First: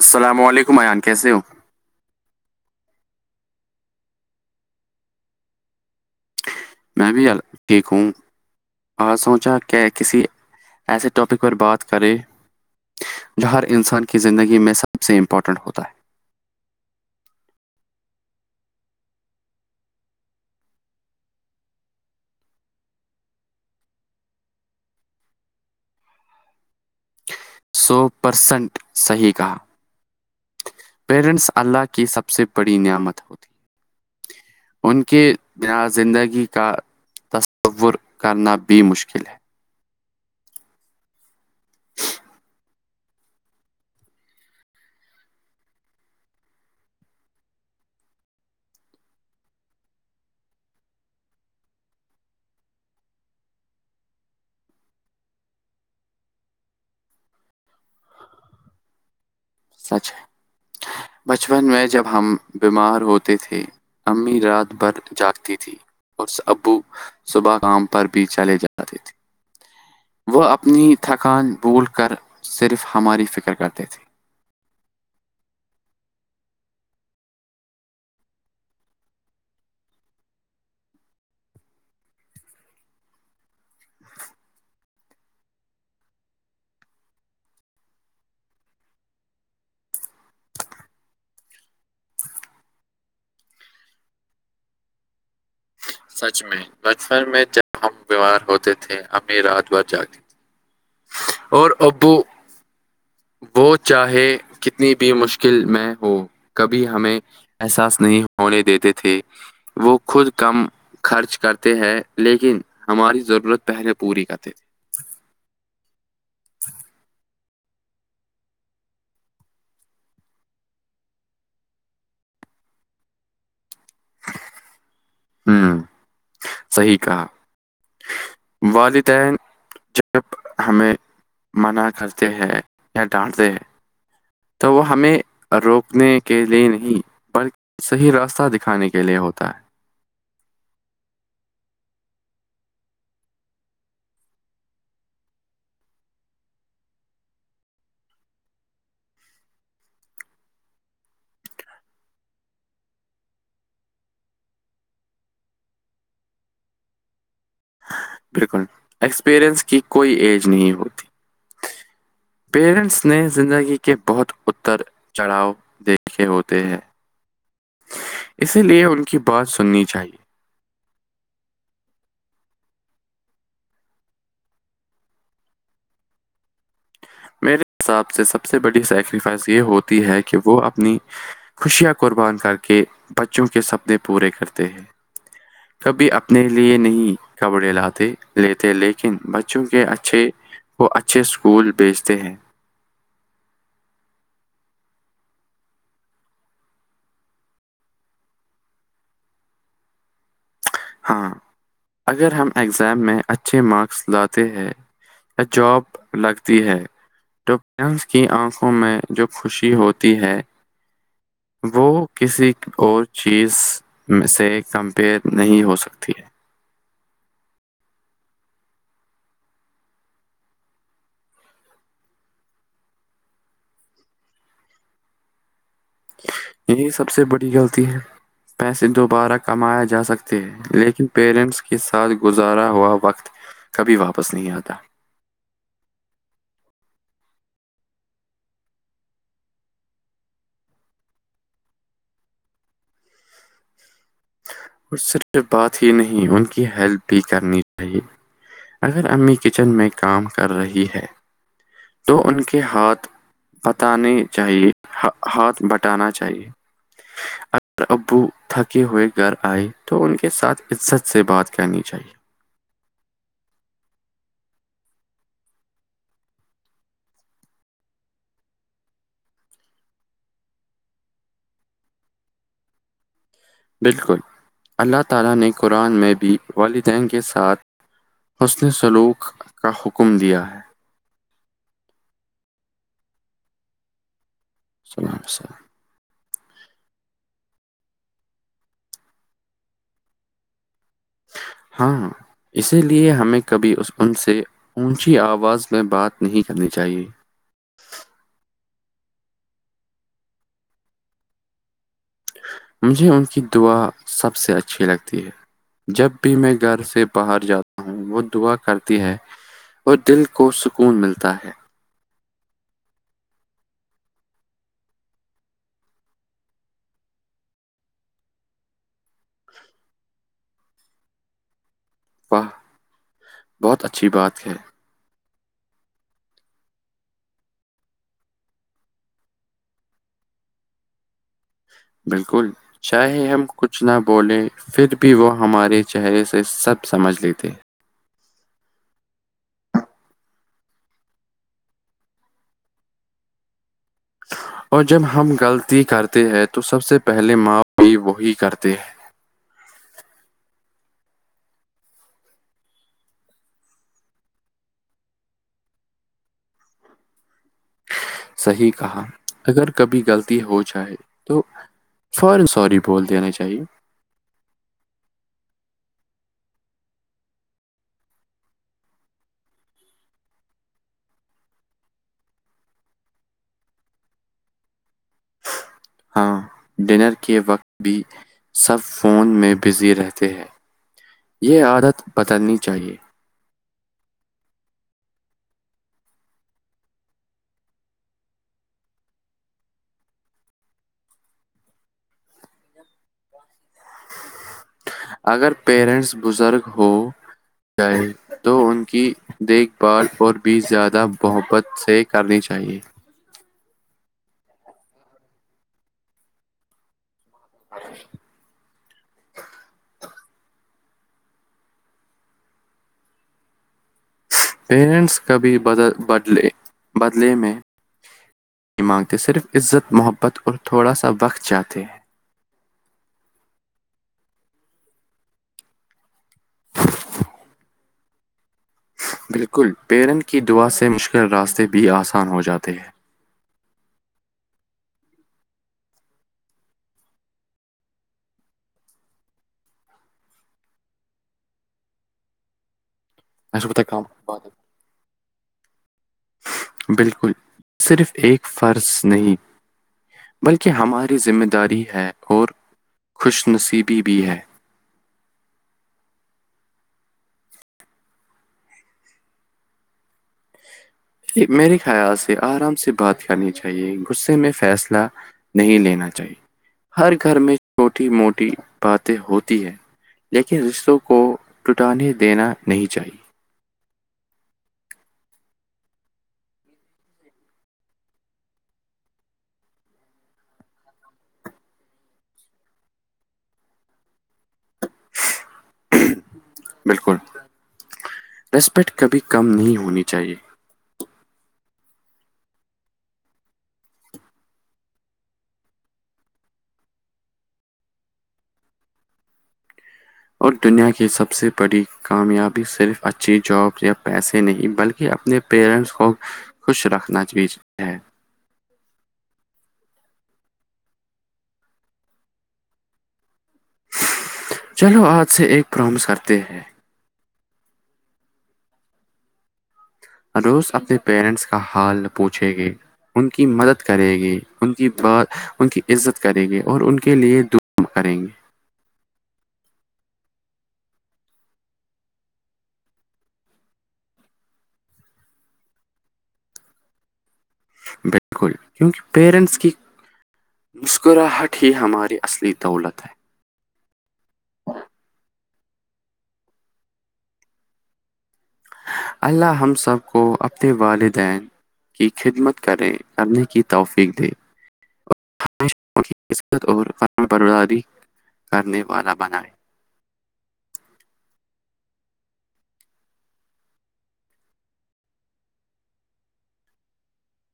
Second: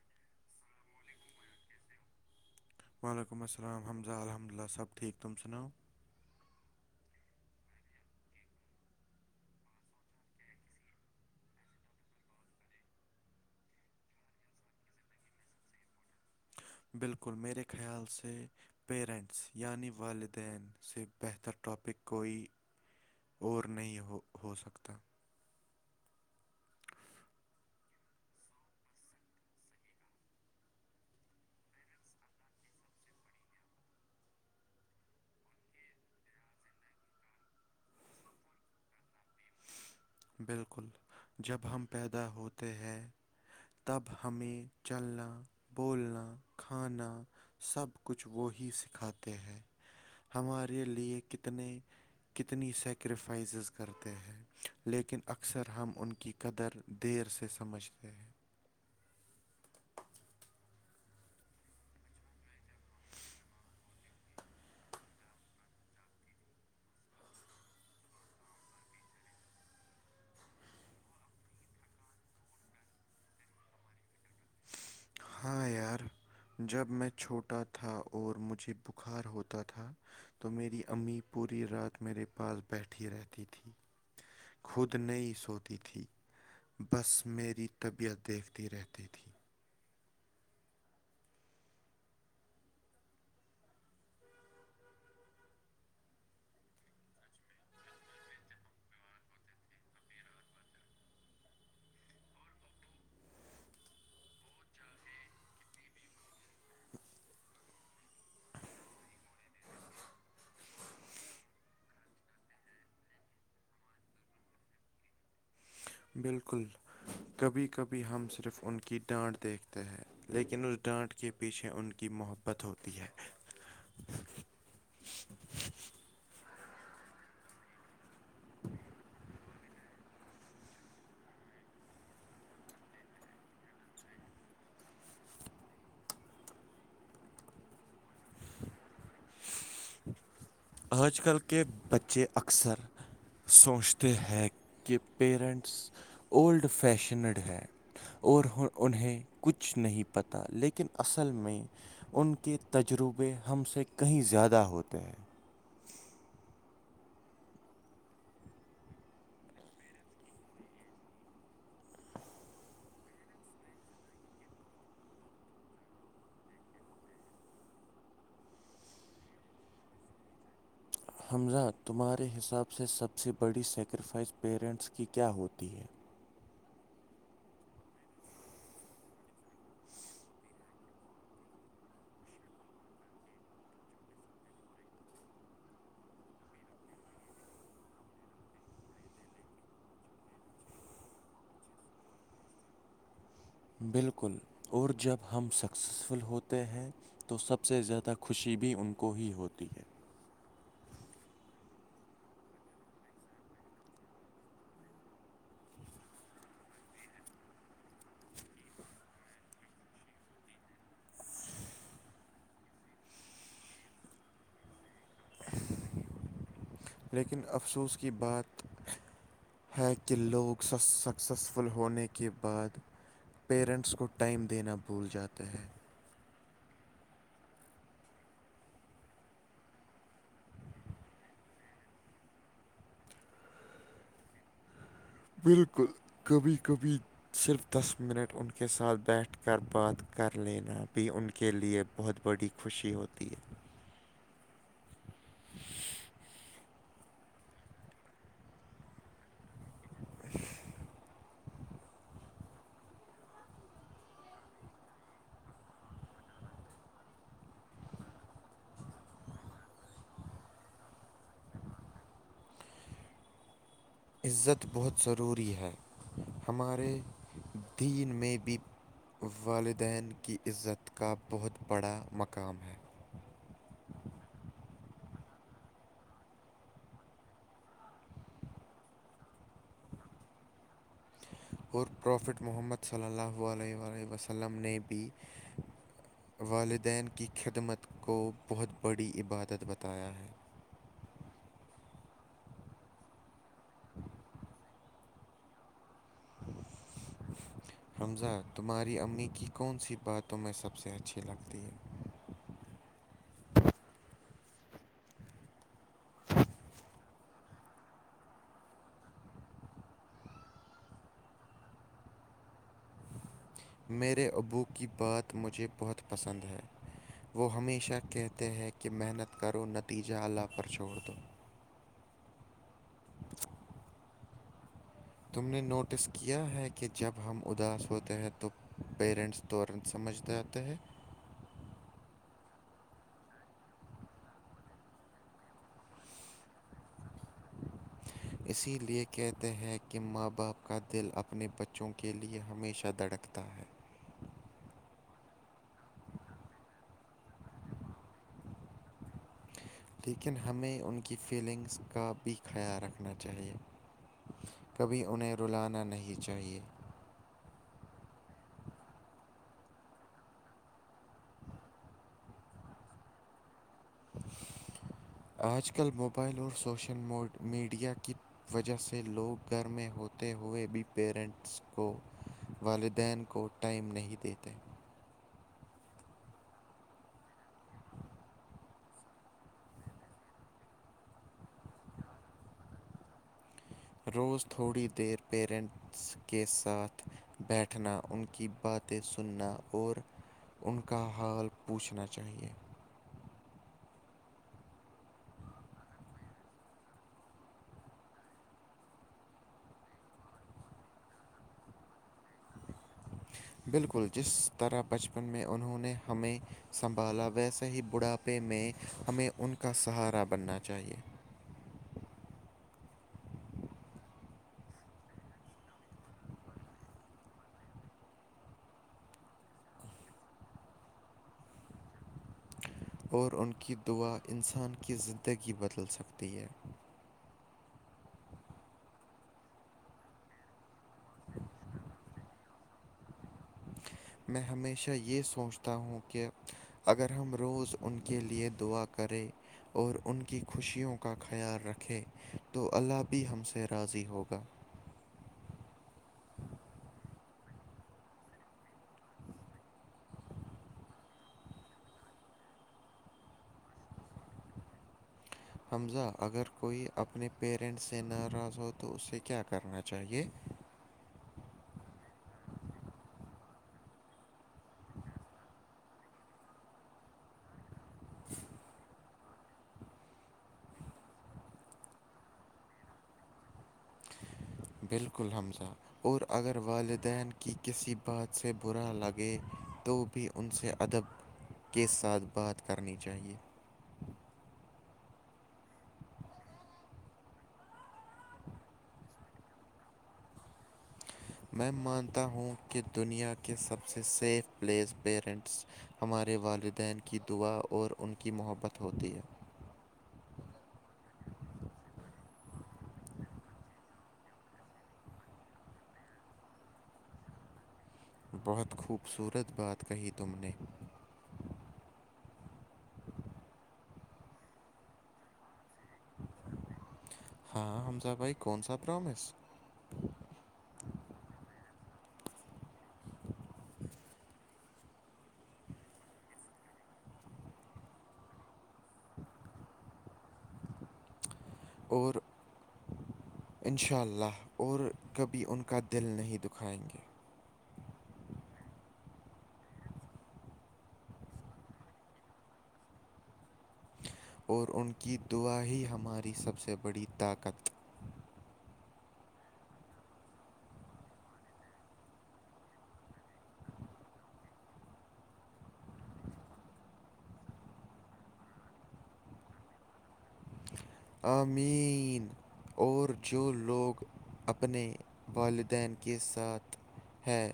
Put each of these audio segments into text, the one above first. السلام علیکم ایان کیسے ہو وعلیکم السل ححمدہ الحمد اللہ سب ٹھیک تم سناؤ میں بھی ٹھیک ہوں آ سوچا کہ کسی ایسے ٹاپک پر بات کرے جو ہر انسان کی زندگی میں سب سے امپورٹنٹ ہوتا ہے بالکل میرے خیال سے پرینٹس یعنی والدین سے بہتر ٹاپک کوئی اور نہیں ہو ہو سکتا سو پرسنٹ صحیح کہا پیرنٹس اللہ کی سب سے بڑی نعمت ہوتی ان کے بنا زندگی کا تصور کرنا بھی مشکل ہے بالکل جب ہم پیدا ہوتے ہیں تب ہمیں چلنا بولنا کھانا سب کچھ وہی سکھاتے ہیں ہمارے لیے کتنے کتنی سیکریفائسیز کرتے ہیں لیکن اکثر ہم ان کی قدر دیر سے سمجھتے ہیں سچ ہے بچپن میں جب ہم بیمار ہوتے تھے امی رات بھر جاگتی تھی اور ابو صبح کام پر بھی چلے جاتے تھے وہ اپنی تھکان بھول کر صرف ہماری فکر کرتے تھے ہاں یار جب میں چھوٹا تھا اور مجھے بخار ہوتا تھا تو میری امی پوری رات میرے پاس بیٹھی رہتی تھی خود نہیں سوتی تھی بس میری طبیعت دیکھتی رہتی تھی سچ میں بچپن میں جب ہم بیوار ہوتے تھے اب میں رات بات جاگتی تھی اور ابو وہ چاہے کتنی بھی مشکل میں ہو کبھی ہمیں احساس نہیں ہونے دیتے تھے وہ خود کم خرچ کرتے ہیں لیکن ہماری ضرورت پہلے پوری کا تھی بالکل کبھی کبھی ہم صرف ان کی ڈانٹ دیکھتے ہیں لیکن رٹارٹ کے پیچھے ان کی محبت ہوتی ہے [unintelligible] ہوں صی کہا والدین جب ہمیں منع کرتے ہیں یا ڈانٹتے ہیں تو وہ ہمیں روکنے کے لیے نہیں بلک صحیح راستہ دکھانے کے لیے ہوتا ہے آج کل کے بچے اکثر سوچتے ہیں کہ پیرنٹس اولڈ فیشنڈ ہیں اور انہیں کچھ نہیں پتہ لیکن اصل میں ان کے تجربے ہم سے کہیں زیادہ ہوتے ہیں بالکل ایکسپیرئنس کی کوئی ایج نہیں ہوتی پیرنٹس نے زندگی کے بہت اتر چڑھاؤ دیکھے ہوتے ہیں اسی لیے ان کی بات سننی چاہیے حمزہ تمہارے حساب سے سب سے بڑی سیکریفائز پیرنٹس کی کیا ہوتی ہے میرے حساب سے سب سے بڑی سیکریفائس یہ ہوتی ہے کہ وہ اپنی خوشیاں قربان کر کے بچوں کے سپنے پورے کرتے ہیں کبھی اپنے لیے نہیں کپڑے لاتے لیتے لیکن بچوں کے اچھے کو اچھے پھول بیچتے ہیں بالکل اور جب ہم سکسیزفل ہوتے ہیں تو سب سے زیادہ خوشی بھی ان کو ہی ہوتی ہے ہاں اگر ہم اگزام میں اچھے مارکس لاتے ہیں جااب لگتی ہے تو ڈنس کی آنکھوں میں جو خوشی ہوتی ہے وہ کسی اور چیز میں سے کمپیئر نہیں ہوتا سکتی ہے لیکن افسوس کی بات ہے کہ لوگ سکسیزفل ہونے کے بعد پیرنٹس کو ٹائم دینا بھول جاتا ہے یہی سب سے بڑی غلطی ہے پیسے دوبارہ کمایا جا سکتے ہیں لیکن پیرنٹس کے ساتھ گزارا ہوا وقت کبھی واپس نہیں آتا بالکل کبھی کبھی صرف دس منٹ ان کے ساتھ بیٹھ کر بات کر لینا بھی ان کے لیے بہت بڑی خوشی ہوتی ہے اور صرف بات ہی نہیں، ان کی ہیلپ بھی کرنی چاہیے اگر امی کچن میں کام کر رہی ہے تو ان کے ہاتھ بتانے چاہیے ہاتھ بٹانا چاہیے ابو تھکے ہوئے گھر آئے تو ان کے ساتھ عزت سے بات کرنی چاہیے عزت بہت ضروری ہے ہمارے دین میں بھی والدین کی عزت کا بہت بڑا مقام ہے بالکل اللہ تعالی نے قران میں بھی والدین کے ساتھ حسن سلوک کا حکم دیا ہے اور پروفٹ محمد صلی اللہ علل وسلم نے بھی سلام سلام والدین کی خدمت کو بہت بڑی عبادت بتایا ہے ہاں اسی لئے ہمیں کبھی ان سے اونچی آواز میں بات نہیں کرنی چاہیے حمزہ تمہاری امی کی کون سی باتوںیں سب سے اچھی لگتی ہے مجھے ان کی دعا سب سے اچھی لگتی ہے جب بھی میں گھر سے باہر جاتا ہوں وہ دعا کرتی ہے اور دل کو سکون ملتا ہے [unintelligible] میرے ابو کی بات مجھے بہت پسند ہے وہ ہمیشہ کہتے ہیں کہ محنت کرو نتیجہ اللہ پر چھوڑ دو واہ بہت اچھی بات ہے تم نے نوٹس کیا ہے کہ جب ہم اداس ہوتے ہیں تو پیرنٹس دورن سمجھتے آتے ہے بالکل چاہے ہم کچھ نہ بولیں پھر بھی وہ ہمارے چہرے سے سب سمجھ لیتے [inaudible] اسی لیے کہتے ہیں کہ ماں باپ کا دل اپنے بچوں کے لیے ہمیشہ دھڑکتا ہے اور جب ہم غلطی کرتے ہیں تو سب سے پہلے ماف بھی وہی کرتے ہیں لیکن ہمیں ان کی فیلنگس کا بھی خیال رکھنا چاہیے کبھی انہیں رلانا نہیں چاہیے صحیح کہا اگر کبھی غلطی ہو جائے تو فوری سوری بول دینا چاہیے آج کل موبائل اور سوشل میڈیا کی وجہ سے لوگ گھر میں ہوتے ہوئے بھی پییرنٹس کو والدین کو ٹائم نہیں دیتے ہاں ڈنر کے وقت بھی سب فون میں بزی رہتے ہیں یہ عادت بدلنی چاہیے روز تھوڑی دیر پیرینٹس کے ساتھ بیٹھنا ان کی باتیں سننا اور ان کا حال پوچھنا چاہیے اگر پیرنٹس بزرگ ہو جائے تو ان کی دیکھ بھال اور بھی زیادہ محبت سے کرنی چاہیے بالکل جس طرح بچپن میں انہوں نے ہمیں سنبھالا ویسے ص ہی بڑھاپے میں ہمیں ان کا سہارا بننا چاہیے پیرنٹس کا بھی بد بدلے بدلے میں نہیں مانگتے صرف عزت محبت اور تھوڑا سا وقت چاہتے ہیں اور ان کی دعا انسان کی زندگی بدل سکتی ہے بالکل پیرن کی دعا سے مشکل راستے بھی آسان ہو جاتے ہیں میں ہمیشہ یہ سوچتا ہوں کہ اگر ہم روز ان کے لیے دعا کریں اور ان کی خوشیوں کا خیال رکھے تو اللہ بھی ہم سے راضی ہوگا بالکل صرف ایک فرض نہیں بلکہ ہماری ذمہ داری ہے اور خوش نصیبی بھی ہے [inaudible] حمزہ اگر کوئی اپنے پیرنٹس سے ناراض ہو تو اسے کیا کرنا چاہیے میرے خیال سے آرام سے بات کرنی چاہیے غصے میں فیصلہ نہیں لینا چاہیے ہر گھر میں چھوٹی موٹی باتیں ہوتی ہے لیکن رشتوں کو ٹٹانے دینا نہیں چاہیے بالکل حمزہ اور اگر والدین کی کسی بات سے برا لگے تو بھی ان سے ادب کے ساتھ بات کرنی چاہیے [inaudible] بالکل ریسپیکٹ کبھی کم نہیں ہونی چاہیے میں مانتا ہوں کہ دنیا کے سب سے سیف پلیس پیرنٹس ہمارے والدین کی دعا اور ان کی محبت ہوتی ہے اور دنیا کی سب سے بڑی کامیابی صرف اچھی جاب یا پیسے نہیں بلکہ اپنے پیرنٹس کو خوش رکھنا چی ہے بہت خوبصورت بات کہی تم نے چلو آج سے ایک پرامس کرتے ہیں ہاں حمزا بھائی کون سا پرامس روز اپنے پیرنٹس کا حال پوچھیں گے ان کی مدد کرے گی ان کی ب ان کی عزت کرے گی اور ان کے لیے دو کریں گے اور ان شاء اللہ اور کبھی ان کا دل نہیں دکھائیں گے بالکل کیونکہ پیرنٹس کی مسکراہٹ ہی ہماری اصلی دولت ہے اور ان کی دعا ہی ہماری سب سے بڑی طاقت اللہ ہم سب کو اپنے والدین کی خدمت کریں کرنے کی توفیق دے ہمیش کیت اورم بردادی کرنے والا بنائے امین اور جو لوگ اپنے والدین کے ساتھ ہاں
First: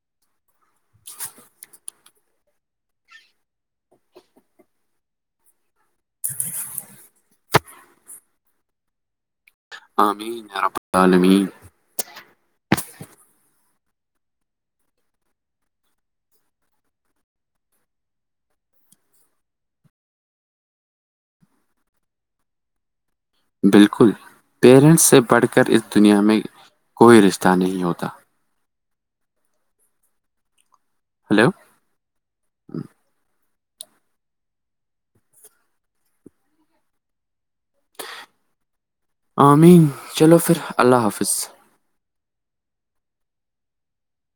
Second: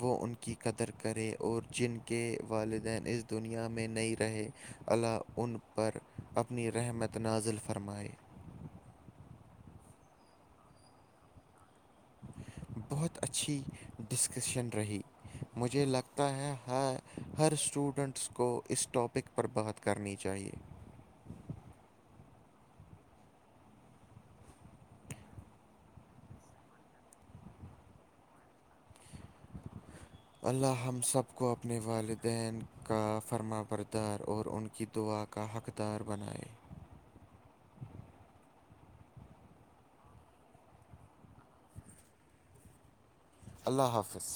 وہ ان کی قدر کرے اور جن کے والدین ا دنیا میں نہیں رہے علا ان پر اپنی رحمت نازل فرمائے پالمی بہت اچھی ڈسکشن رہی مجھے لگتا ہے ہر ہر اسٹوڈنٹس کو اس ٹاپک پر بات کرنی چاہیے بالکل پیرنٹس سے پڑھ کر اس دنیا میں کوئی رشتہ نہیں ہوتا اللہ ہم سب ہلو کو اپنے والدین کا فرما بردار اور ان کی دعا کا حقدار بنائے آمین چلو پھر اللہ حافظ اللہ حافظ